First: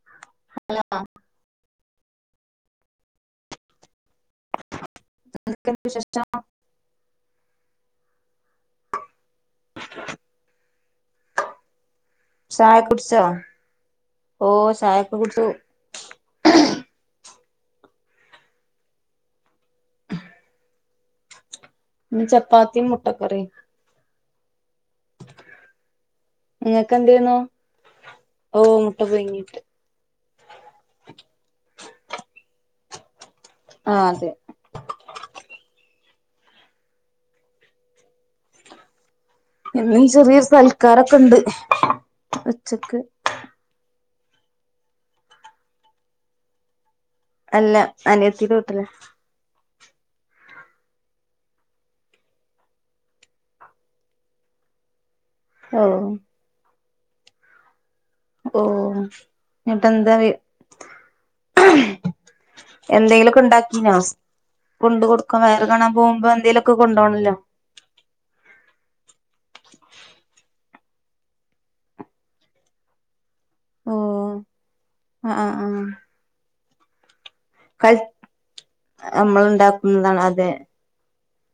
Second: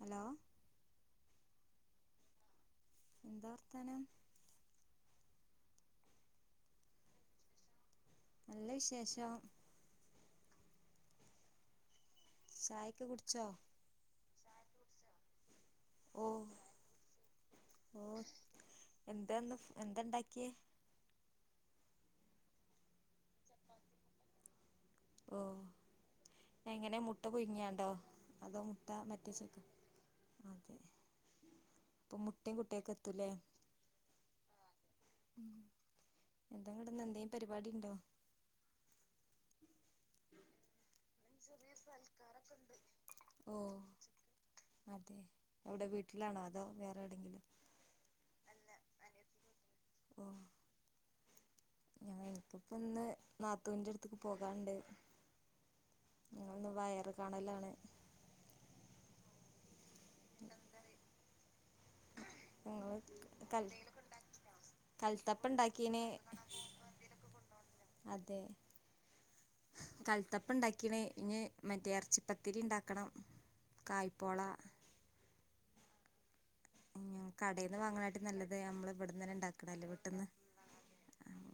Hello hello എന്താ വർത്താനം എന്തൊക്കെയുണ്ട് വിശേഷം നല്ല വിശേഷം [inaudible] [unintelligible] ചായയൊക്കെ കുടിച്ചോ ഓ ചായയൊക്ക കുടിച്ചു ഓ ഓ എന്താന്ന് എന്താ ഉണ്ടാക്കിയേ ഇന്ന് ചപ്പാത്തിയും മുട്ടക്കറിയും നിങ്ങൾക്ക് എങ്ങനെ മുട്ട എന്തേന്നു പുഴുങ്ങിയണ്ടോ അതോ ഓ മുട്ട മറ്റേ പുഴുങ്ങിയിട്ട് ചിക്ക് അതേ അപ്പൊ മുട്ടയും കുട്ടിയൊക്കെ പുലേ ആഹ് അതെ [unintelligible] എന്തേലും പരിപാടി ഉണ്ടോ ഇന്നും ചെറിയ സൽക്കാരം ഒക്കെ ഒണ്ട് ഉച്ചക്ക് ഓ അതെ അവിടെ വീട്ടിലാണോ അതോ വേറെ എവിടെയെങ്കിലും അല്ല അനിയത്തിയുടെ വീട്ടിലാ ഉം എനിക്കിപ്പം ഇന്ന് നാത്തൂന്റെ അടുത്തേക്ക് പോകാനുണ്ട് ഓ ഞങ്ങളിന്ന് വയറ് കാണലാണ് ഓ അതെന്താ വീ ഞങ്ങള് എന്തെങ്കിലുമൊക്കെ കൽ ഉണ്ടാക്കീനോ കൊണ്ട് കൊടുക്കാൻ കൽത്തപ്പ വയറുകാണാൻ ഉണ്ടാക്കീന് പോകുമ്പോ എന്തെങ്കിലുമൊക്കെ കൊണ്ട് പോകണമല്ലോ അതെ കൽത്തപ്പം ഇനി ഇറച്ചിപത്തിരി ഉണ്ടാക്കണം ഓ കായ്പ്പോള ആ ആ ആ കടയിൽ നിന്ന് കൽ വാങ്ങണതിലും നല്ലത് നമ്മൾ ഇവിടെത്തന്നെ നമ്മൾ ഉണ്ടാക്കണ തല്ലേ ഉണ്ടാക്കുന്നതാണ് വീട്ടീന്ന്. അതെ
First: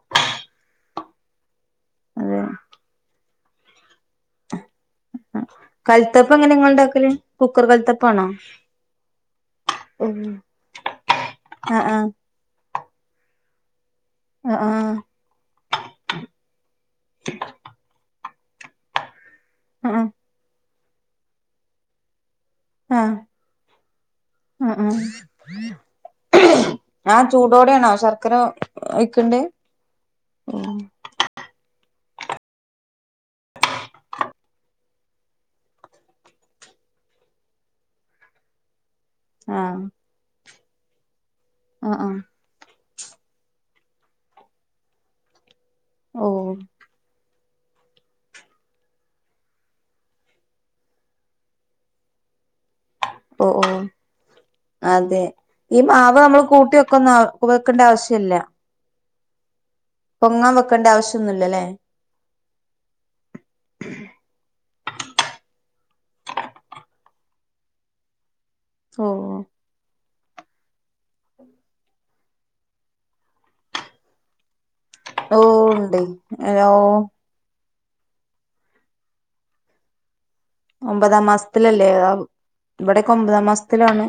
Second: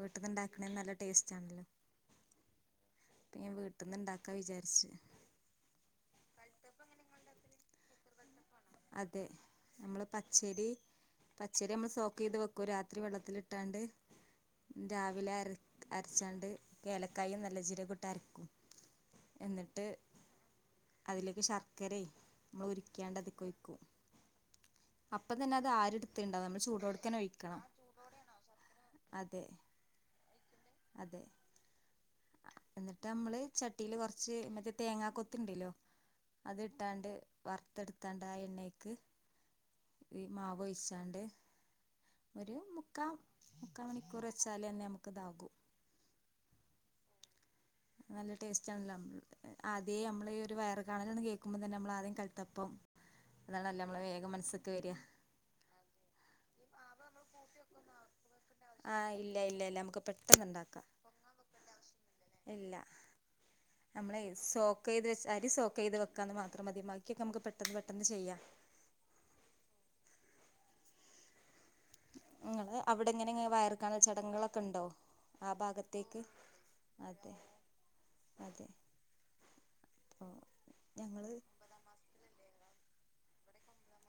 വീട്ടീന്ന് ഉണ്ടാക്കുന്ന [inaudible] [unintelligible] [unintelligible] കഴുത്തപ്പം എങ്ങനെയാ നിങ്ങൾ ഉണ്ടാക്കല് കുക്കർ കഴുത്തപ്പം ആണോ അതേ നമ്മൾ പച്ചരി പച്ചരി ആ നമ്മള് ആഹ് സോക്ക് ചെയ്ത് വെക്കും രാ വെള്ളത്തിലിട്ടാണ്ട് ആ രാവിലെ അരച്ചാണ്ട് ഏലയ്ക്കായും നല്ല ജീരകവും ഇട്ട് അരയ്ക്കും എന്നിട്ട് ആ ആ അതിലേക്ക് ശർക്കരയും ആ ഉരുക്കി അതി [unintelligible] ആ ആരെടുത്തിണ്ടാവും നമ്മൾ ചൂടോട്ക്കനെ ആ ഒഴിക്കണം ചൂടോടെ ആണോ ശർക്കര ഒഴിക്കേണ്ടേ അതേ എന്നിട്ട് നമ്മള് ചട്ടിയിൽ കുറച്ച് മറ്റേ തേങ്ങാക്കൊത്തുണ്ടല്ലോ അത് ഇട്ടാണ്ട് വറുത്ത എടുത്ത് എണ്ണയിൽ ആ ഈ മാവ് ഒഴി ഒഴിച്ചാണ്ട് ആ ആ ഒരു മുപ്പ മുക്കാ മണിക്കൂർ വച്ചാലേ തന്നെ ഇതാവൂ ഓ നല്ല ടേസ്റ്റാണല്ലോ അതേ നമ്മൾ ഈ വയറുകാണൽ എന്ന് കേക്കുമ്പോ തന്നെ നമ്മൾ ആദ്യം കൽ ഓ ഓ മനസ്സ്ക്ക് വരിക അതേ ഈ മാവ് നമ്മൾ കൂട്ടി ക്കണ്ട ആവശ്യമില്ല ആ ഇല്ല ഇല്ല പെട്ടെന്ന് ഉണ്ടാക്കാം വെക്കേണ്ട ആവശ്യൊന്നുല്ലല്ലേ ഇല്ല. നമ്മളെ സോക്ക് അരി സോക്ക് ചെയ്ത് വെയ്ക്കുക എന്ന് മാത്രം മതി നമുക്ക് പെട്ടെന്ന് പെട്ടെന്ന് ചെയ്യാം ഓ ങ്ങനെ അവിടെ ങ്ങനെ ഇങ്ങനെ വയർക്കാണൽ ചടങ്ങെളൊക്കെ ണ്ടോ? ഓ ഉണ്ട് എ ഓ അതെ അതെ. അപ്പോൾ ഒമ്പതാ ഞങ്ങള് മാസ്ത്തിലല്ലേ അ ബ് വ്ടക്കെ ഒമ്പതാം മാസ്ത്തിലാണ്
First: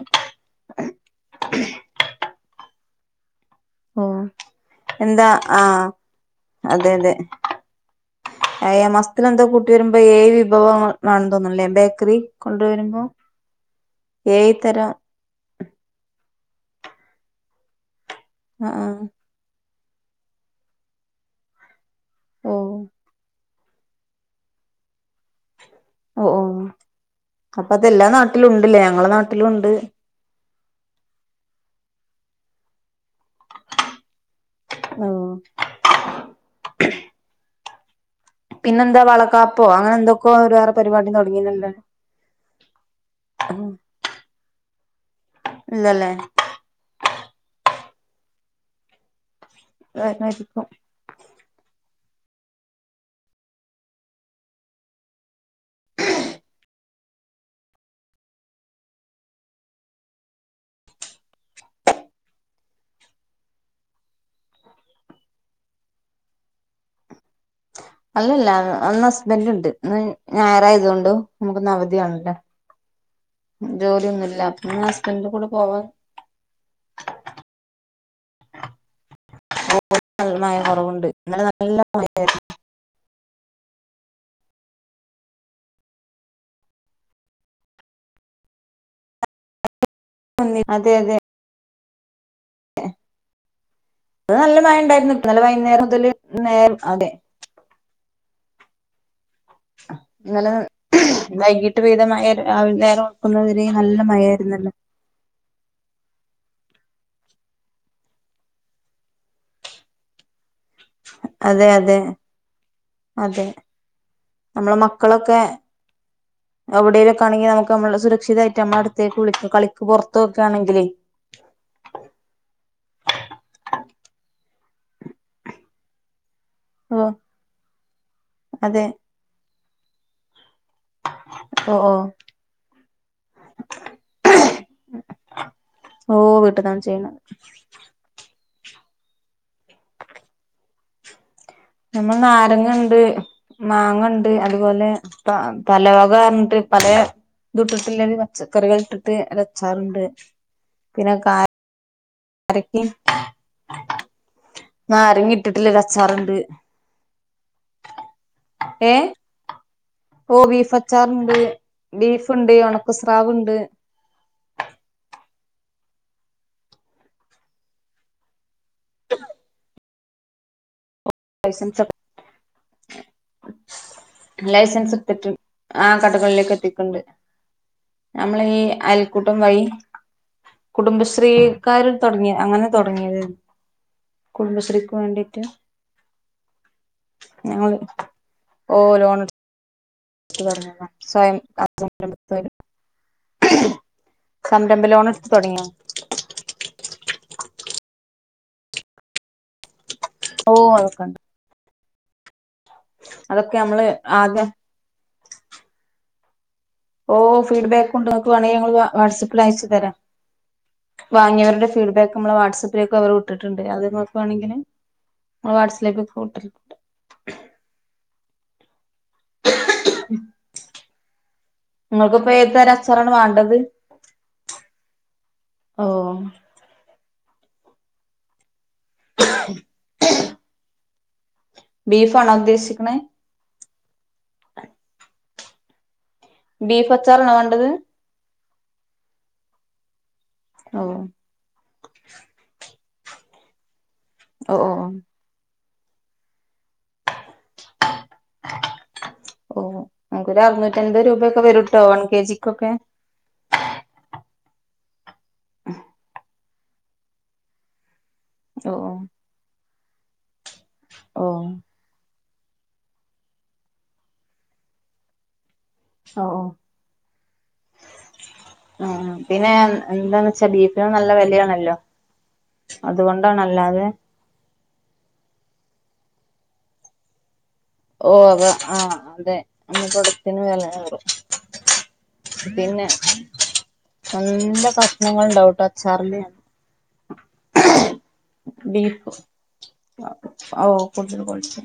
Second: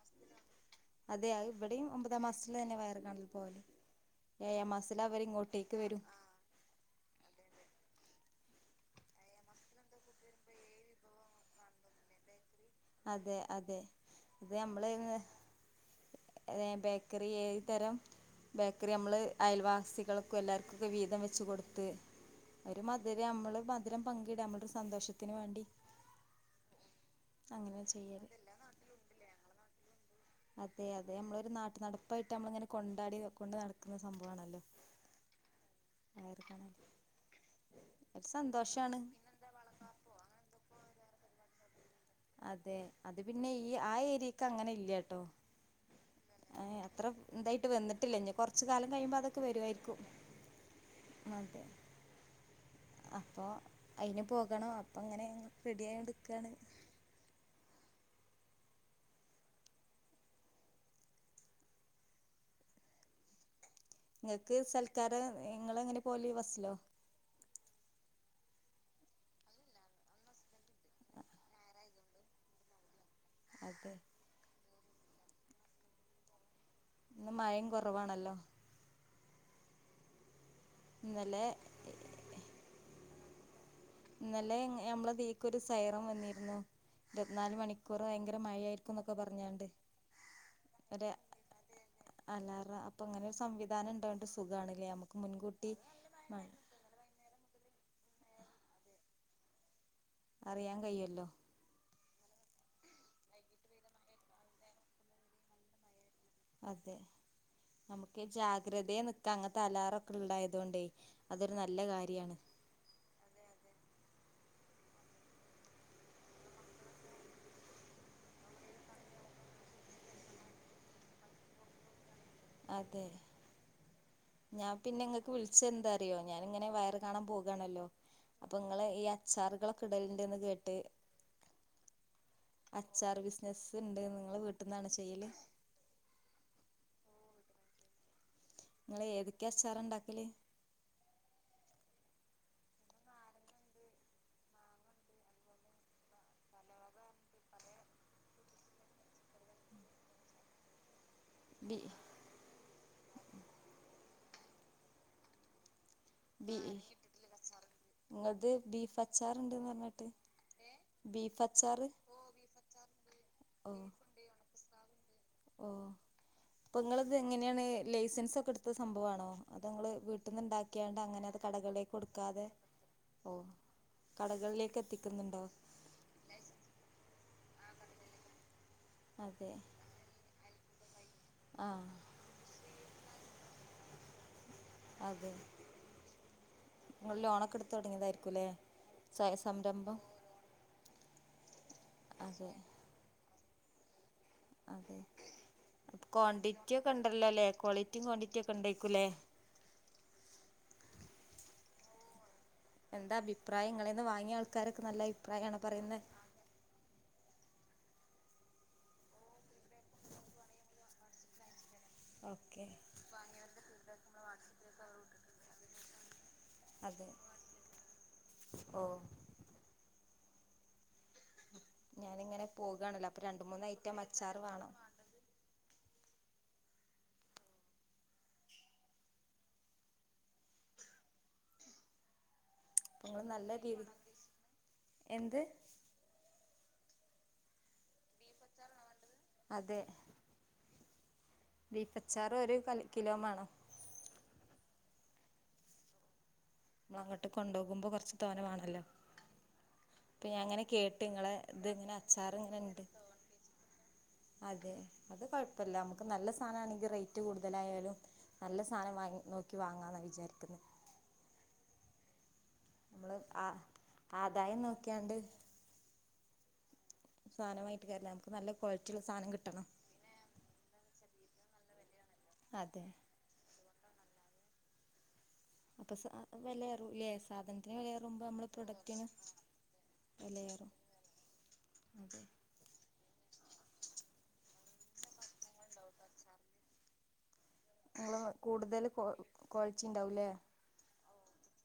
അതെ അത് ഇവിടെയും ഒമ്പതാം മാസത്തില് തന്നെ വയറ് കാണൽ പോവല് ഓ ഏഴാം മാസത്തില് അവര് എന്താ ഇങ്ങോട്ടേക്ക് ആഹ് വരും അതെ അതെ ഏയാ മാസ്തില് ന്താ കൂട്ടി വരുമ്പോ ഏയ് വിഭവങ വാണ തോന്നുല്ലേ ബേക്കറി...? കൊണ്ടുവരുമ്പോ അതെ അതെ ഏഴ് തെ തരം മ്മള് ങ് ഏ ബേക്കറി ഏത് തരം ആ ആ ബേക്കറി അമ്മള് അയൽവാ സികൾക്കു എല്ലാർ ക്കുക്കെ വീതം വെച്ചു കൊടുത്ത് ഓ ഒരു മധ് രി അമ്മള് മധുരം പങ്കിടാം ന മ്മൾടോരു സന്തോഷത്തിന് വേണ്ടി ഒ ഓഹ് അപ്പ അങ്ങനെ തെല്ലാ ചെയ്യല് നാട്ടിലും ണ്ട്ലെ അങ്ങളെ നാട്ടിലുണ്ട്. അതെ അതെ മ്മളൊരു നാട്ട് നടപ്പായിട്ട് നമ്മളങ്ങനെ കൊണ്ടാടി കൊണ്ട് നടക്കുന്ന സംഭവണല്ലോ ആര്താണ്? പിന്നെന്താ വളക്കാപ്പോ അങ്ങനെന്തക്കോ ഒരു വേറെ പരിവാടി തൊടങ്ങീനെന്താണ്? അതെ അത് പിന്നെ ഈ ആ ഏരിയക്ക് അങ്ങനെ ഇല്യട്ടൊ ഇല്ലല്ലേ ഏ യേ അത്ര ഇന്തായിട്ട് വന്നി ത്തില്ല്യ ഞ്ഞി കൊർച്ച് കാലംഴിയുമ്പത് പ്പ വരുായിരിക്കും വരുമായിരിക്കും അതെ അപ്പൊ അയ്ന് പോകണം അപ്പൊ ങ്ങനെ റെഡി ആയൂണ്ട് നിക്കാണ്. ഇങ്ങക്ക് സൽക്കാരം ഇങ്ങള് എങ്ങനെ പോല് ബസ്സിലോ? അല്ലല്ല അന്ന് ഹസ്ബന്റ്ണ്ട് ഇന്ന് ഞായറാായതൊണ്ടും ഞമ്മക്ക്ന്ന് അവധിആണല്ലോ അതെ ജോലിയൊന്നൂല്യ? ആ ഹസ്ബെന്റിന്റെ കൂടെ പോവാ ഇന്ന് മയിം കൊറവാണല്ലോ [inaudible] കൊറവുണ്ട് ഇന്നലെ നല്ല [unintelligible] ഇന്നലെ ഞമ്മള തീക്ക് ഒരു സൈറൻ വന്നീര്ന്നു ഇരുവത്നാല് മണിക്കൂർ ഭയങ്കര മയായിരിക്കും എന്നൊക്കെ പറഞ്ഞാണ്ട് [inaudible] അതെ അതെ അലാറം അപ്പൊ ഇങ്ങനെ ഒരു സംവിധാനം ഇണ്ടായോണ്ട് ഇന്ന് നല്ല മഴ സുഖാണല്ലേ ഉണ്ടായിരുന്നു അമ്മക്ക് ഇന്നലെ മുൻകൂട്ടി വൈകുന്നേരം മുതൽ നേരം അതെ ഇന്നലെ അറിയാൻ കഴിയല്ലോ [inaudible] വൈകിട്ട് പെയ്ത മ [unintelligible] രാവിലെ നേരം വെളുക്കുന്ന വരെയും നല്ല മഴയാരുന്നല്ലോ അതെ നമുക്കേ ജാഗ്രതേ നിക്കാം അങ്ങത്തെ അലാറൊക്കെ ഉണ്ടായി തുകൊണ്ടെ അതൊരു അതെ നല്ല അതെ കാര്യാണ് അതെയതെ നമ്മടെ മക്കളൊക്കെ എവിടേലും നിക്കാണെങ്കി നമുക്ക് നമ്മള് സുരക്ഷിതരായിട്ട് നമ്മടടുത്തേക്ക് വിളിക്കാം കളിക്ക് പൊറത്തുവൊക്കെയാണെങ്കിലെ ഞാപിന്നെ ഇങ്ങക്ക് വിളിച്ചയെന്താറിയോ ഞാനിങ്ങനെ ഓ വയറുകാണാൻ പോകുവാണല്ലോ അപ്പൊ അതെ ഇങ്ങള് ഈ അച്ചാറുകളൊ [unintelligible] തെ ഓ ഓ അച്ചാറ് ബിസിനസിണ്ട് നിങ്ങൾടെ വീട്ടിന്നാണൊ ചെയ്യല് ഓ വീട്ട്ന്നാണ് [inaudible] [unintelligible] നിങ്ങള് ഏതൊക്കെയാ അച്ചാറുണ്ടാക്കല് നമ്മള് നാരങ്ങൊണ്ട് മാങ്ങൊണ്ട് അതുപോലെ പാ പലവകൊണ്ട് പലെ ഇതിട്ടിട്ടൊള്ളൊരു പച്ചക്കറികളിട്ടിട്ട് ഒരച്ചാറിണ്ട് ബി [unintelligible] [unintelligible] നാരെങ്ങ ഇട്ടിട്ടുളള മം ഇങ്ങക്ക് ഏഹ് ബീഫച്ചാറിണ്ടീന്ന് പറഞ്ഞു ഓ ബീഫച്ചാറിണ്ട് ബീഫുണ്ട് ഒണക്ക സ്രാവുണ്ട് ഓ ഓ അപ്പൊ ഇങ്ങളിത് എങ്ങനെയാണ് ലൈസെൻസ് ഒക്കെ എടുത്ത സംഭവാണോ അതോ ഇങ്ങള് വീട്ടിന്നു ക്ക്യ്യാണ്ടങ്ങനെ അത് കടകളിലേക്കൊടുക്കാത് ഓ ലൈസൻസ് എടുത്തിട്ട് കടകളിലേക്കെത്തിക്കുന്നൊണ്ടൊ ഏ നമ്മളീ അയൽക്കൂട്ടം വയി കുടുംബ ശ്രീ ആ ശ്രീക്കാരിൽ തൊടങ്ങിയാ അങ്ങനെ തൊടങ്ങിയായിത് കുടുംബശ്രീക്കു അതെ വേണ്ടീട്ട് ഇങ്ങള് ലോണൊക്കെടുത്ത് തൊടങ്ങീതായിരിക്കുല്ലേ സ്വയംസംരംഭം ടുത്ത് തൊടങ്ങീതാ സ്വയം [unintelligible] പേര് അതെ [unintelligible] അതെ എടുത്ത് തുടങ്ങിയോ ക്വാന്റിറ്റിയൊക്കെയൊണ്ടല്ലോ അല്ലെ ക്വാളിറ്റിം ക്വാന്റിറ്റി റ്റിയൊക്കേണ്ടാരിക്കുല്ലേ ഓ അതൊക്കെയൊണ്ട് എന്താഭിപ്രായം നമ്മള് ഇങ്ങളയീന്ന് ആദ്യം വാങ്ങിയാൾക്കാരൊക്കെ നല്ല അഭിപ്രായാണോ പറയുന്നെ ഓ ഫീഡ്ബാക്കുണ്ട് ഇങ്ങക്ക് വേണേൽ ഞങ്ങളിത് വാ വാട്സപ്പിൽ അയച്ചുതരാം വാങ്ങിയവരടെ ഫീഡ്ബാക്ക് നമ്മടെ ഓക്കെ വാട്സപ്പിലേക്ക് അവർ ഇട്ടിട്ടുണ്ട് അത് നോ വേണെങ്കില് [unintelligible] അതെ ഓ [inaudible] [unintelligible] നമുക്കിപ്പം ഞാനിങ്ങനെ ഏതുതരം പോകാണല്ലോ സ്ഥലാണ് അപ്പൊ രണ്ട് വേണ്ടത്, മൂന്ന് ഐറ്റം അച്ചാറ് വേണം ഓ [inaudible] [unintelligible] ബീഫാണോ ഉദ്ദേശി നിങ്ങള് നല്ലടീമാ [inaudible] എന്ത് ബീഫച്ചാറാണോ വേണ്ടത് അതെ ഓ ബീഫച്ചാറും, ഒരു കറി കിലോംവേണം ഓ.. നമ്മളങ്ങോട്ട് കൊണ്ടുപോകുമ്പോൾ കുറച്ച് തോരൻ വേണമല്ലോ ഓ നമുക്കൊരു പിന്നയങ്ങനെ കേട്ട് അറുന്നൂറ്റൻപത് രൂപയൊക്കെ വരൂട്ടോ നിങ്ങളിതിങ്ങനെ വൺ കെ അച്ചാറ്, ജിക്കൊക്കെ അത് അതുകുഴപ്പമില്ല നമുക്ക് നല്ല സ അതാണെങ്കിൽ റേറ്റ് കൂടുതലായാലും നല്ല ഓ സാധനം വാങ്ങി, നോക്കി വാങ്ങി.. ഇന്നാളത് ചേർത്തില്ല ഓ.. നമ്മള്, അ.. ആദായം നോക്കാണ്ട് ഒ.... കാര്യല്ല നമുക്ക് നല്ല ഓ.. ക്വാളിറ്റിയുള്ള സാധനം കിട്ടണം പിന്നെയെന്താണെന്നുവച്ചാൽ ബീഫോളം നല്ല വെ അതെ [inaudible] അതുകൊണ്ടാണല്ലാതെ അപ്പം സാധ.. വിലയേറൂ ലേ സാധന ഓ അ അതെ നമ്മടെ പ്രോഡക്ടിനു വിലയേറും അതെ പിന്നെ [unintelligible] കഷ്ണങ്ങളുണ്ടാവൂട്ടോ അച്ചാറില് നിങ്ങള് കൂടുതല് കോ ക്വാളിറ്റിയിണ്ടാവുവല്ലേ ഒറിജിനൽ ക്വാളിറ്റിയ.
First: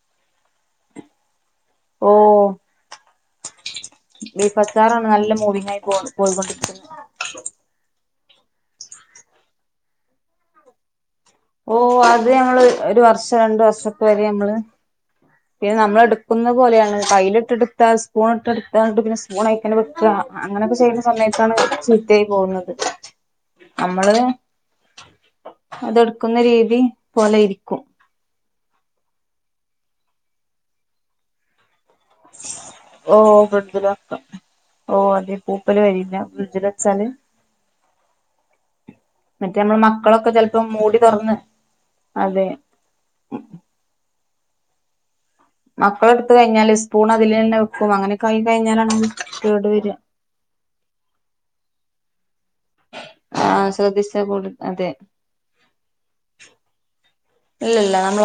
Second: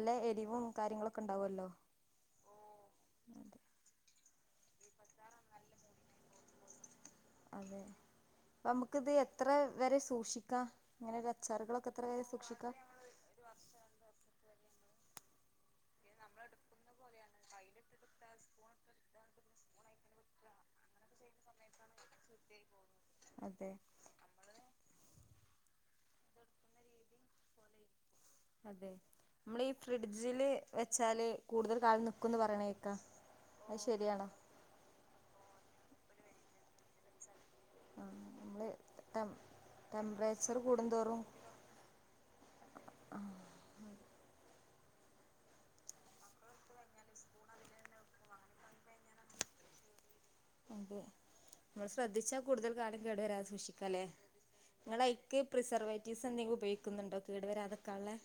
നല്ലഎരിവും കാര്യങ്ങളു ഒക്കെ എണ്ടാവുവല്ലോ ഓ ബീഫച്ചാറാണ് നല്ല മൂവിങ്ങായി പോണ് പോയ്ക്കൊണ്ടിരിക്കുന്നത്. അതെ നമുക്കിത് എത്ര വരെ സൂക്ഷിക്കാം? ഇങ്ങനെ ഒരു ഓ അച്ചാറുകളൊക്കെ എത്ര വരെ അതുനമ്മള് സൂക്ഷിക്കാം ഒരു വർഷം, രണ്ട് വർഷൊക്കെ വരെ നമ്മള് പിന്നെ നമ്മളെടുക്കുന്ന പോലെയാണ്. കൈയ്ലിട്ടെടുത്താ, സ്പൂണിട്ടെടുത്താണ്ട്, പിന്നെ സ്പൂണതിത്തന്നെ വെക്കാ അങ്ങനെയൊക്കെ ചെയ്യുന്ന സമയത്താണ് ചീത്തയായി പോകുന്നത്. അതെ നമ്മള് അതെടുക്കുന്നരീതി പോലെയിരിക്കും. നമ്മളീഫ്രിഡ്ജില് വെച്ചാല് കൂടുതൽ കാലം നിക്കുന്ന് പറയണ കേക്കാ ഓ അത് ഫ്രിഡ്ജില് വെക്കാം ശരിയാണോ [unintelligible] [unintelligible] ഫ്രിഡ്ജില് വെച്ചാല് ആ നമ്മള് ടെം മറ്റേമ്മള് മക്കളൊക്കെ ടെമ്പറേച്ചർ ചെലപ്പം മൂടി കൂടുന്തോറും തൊറന്ന്‌ അതെ ആ അപ്പെടുത്ത് കഴിഞ്ഞല് സ്പൂണത്തിലന്നെവെക്കും അങ്ങനൊക്കായിക്കഴിഞ്ഞാലാണ് കേട് വരുവാ. അതെ നമ്മശ്രദ്ധിച്ചാൽ കൂടുതൽ കാലം കേട് വരാതെ ആ സൂക്ഷിക്കാലെ ശ്രദ്ധിച്ചാ കൂടു അതെ നിങ്ങളായിക്ക് പ്രിസേർവേറ്റിസ് എന്തങ്കിലും ഉപയോഗിക്കുന്നുണ്ടോ കേട് ഇല്ലല്ല വരാതെനിക്കാനുള്ളെ?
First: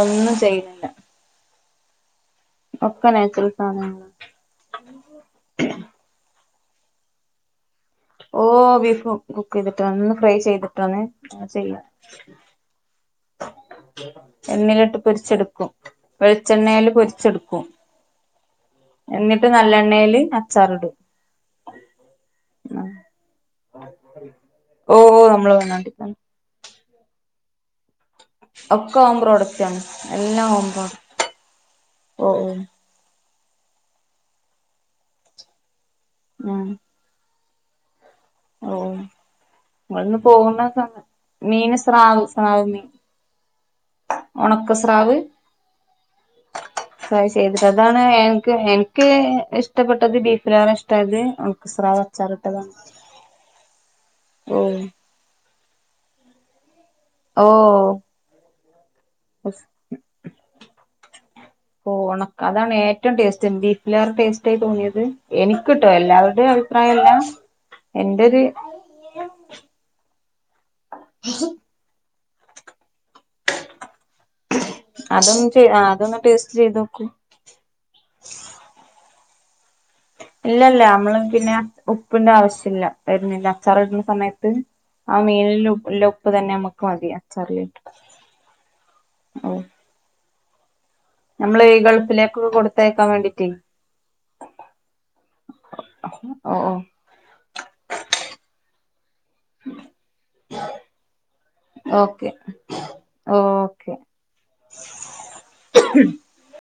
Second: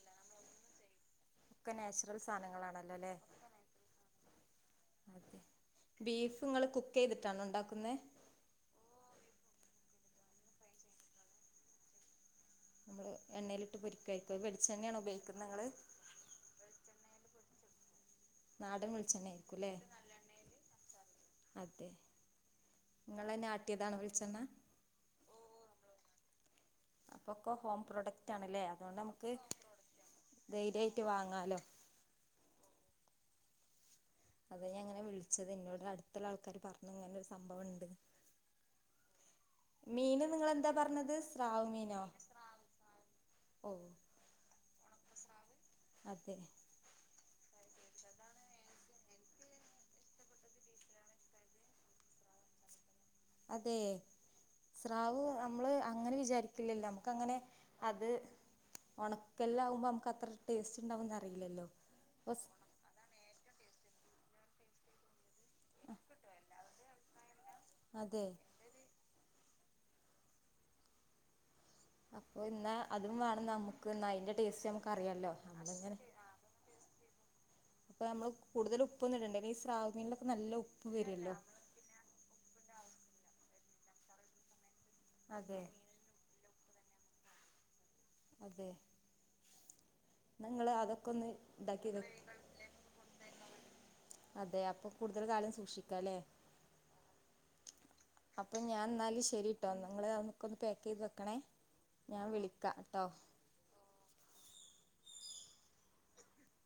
ഒക്കെ നാച്ചു ഒക്കെനാച്ചുറൽ സാനാങ്ങളാ. അതെ ബീഫ് ഇങ്ങള് കുക്കെയ്തിട്ടാണോ ഒണ്ടാക്കുന്നെ? ഓ ബീഫും കുക്കെയിതിട്ടാണ്ന്ന്‌ ഫ്രൈ ചെയ്തിട്ടാണെ അങ്ങനെ ചെയ്യാ. നമ്മള് എണ്ണയിലിട്ട് പൊരിക്കായിരിക്കും വെളിച്ചെണ്ണയാണോ എണ്ണേലിട്ട് ഉപയോഗിക്കുന്നത് നിങ്ങള് പൊരിച്ചെടുക്കും വെളിച്ചെണ്ണേല് പൊരിച്ചെടുക്കും. നാടൻ എന്നിട്ട് വെളിച്ചെണ്ണയായിരികുലേ നല്ലെണ്ണയില് അച്ചാറിടും അതെ നിങ്ങളന്നെ ആട്ടിയതാണോ വെളിച്ചെണ്ണ? വേറെന്ന ടിക്കണ്ണ് അപ്പൊക്കെ ഹോം പ്രോഡ ഒക്കഹോം പ്രോഡക്റ്റാണ് എല്ലാം ഹോം ധൈര്യമായിട്ട് പ്രോഡക്റ്റ് വാങ്ങാലോ ഓ ഓ അതാഞാനിങ്ങനെ വിളിച്ചത് എന്നോടാ ട്തൊള്ള ആൾകാര് ഉം പറഞ്ഞപോലെ സംഭവം ഒണ്ട് ഓ വന്ന് മീന് നിങ്ങളെന്താ പോകുന്നകെ അങ്ങ് പറഞ്ഞത് സ്രാവ് മീന് മീനോ സ്രാവ് സ്രാവ് മീൻ ഓ ഒണക്ക സ്രാവ് അതെ ട്രൈ ചെയ്തിട്ട് അതാണ് എൻക്ക് എനിക്ക് ഇഷ്ട്ടപ്പെട്ടത് ബീഫിനേറെ ഇഷ്ട്ടായത് ഒണക്ക സ്രാവ് അച്ചാറിട്ടതാണ് അതേ? ഓഹ് സ്രാവ് അമ് മ്മ്ള് അങ്ങനെ വിചാരിക്കില്ലല്ലോ ക്കങ്ങനെ അത് ഒണക്കൽലാവുമ്പോ അമക്കത്ര ടെസ്റ്റോണ്ടാവോന്നറിയില്ലല്ലോ ഒസ്‌ [unintelligible] ട്ടേസ്റ്റായിട്ട് തോന്നിയത് എനിക്ക്ട്ടോ എല്ലാവരേടേം അഭിപ്രായല്ല അതെ എന്റര് [unintelligible] അപ്പോയിന്ന അതും വേണം നമുക്ക് ന്നയിന്റെ ടെസ്റ്റും നമുക്കറിയാലോ അതൊന്ന് ചെയ് അതൊന്ന് ടേസ്റ്റ് ചെയ്ത് നോക്കൂ പ്പ മ്മള് കൂട്തലും ഒന്നിടണ്ടേ [unintelligible] ല്ലല്ലാ നമ്മള് പിന്നെ ഉപ്പിന്റെ ആവിശ്യല്ല. വെരുന്നില്ല അച്ചാറിടുന്ന സമേത്ത്? ആ അതെ മീനില്ലേ ലുപ്പ് തന്നെ നമക്ക് പാതി അച്ചാറിലിട്ടു അതെ ങ്ങള് [unintelligible] ഞമ്മള് ഗൾഫിലേക്കൊക്കെ കൊട്ത്തയക്കാൻ വേണ്ടി റ്റേയ് അതെ അപ്പൊ കൂടുതൽ കാലം സൂക്ഷിക്കാലെ ഓഹ് ഓഹ് അപ്പോഞ്ഞാന്നാല് ശെ ശരിട്ടോ ന്നാ ങ്ങള് അതൊക്കെന്ന് പാകീത് വെക്കണേ ഞാൻ ഓക്കെ വിളിക്കാ ട്ടോ ഓക്കെ [inaudible] [unintelligible]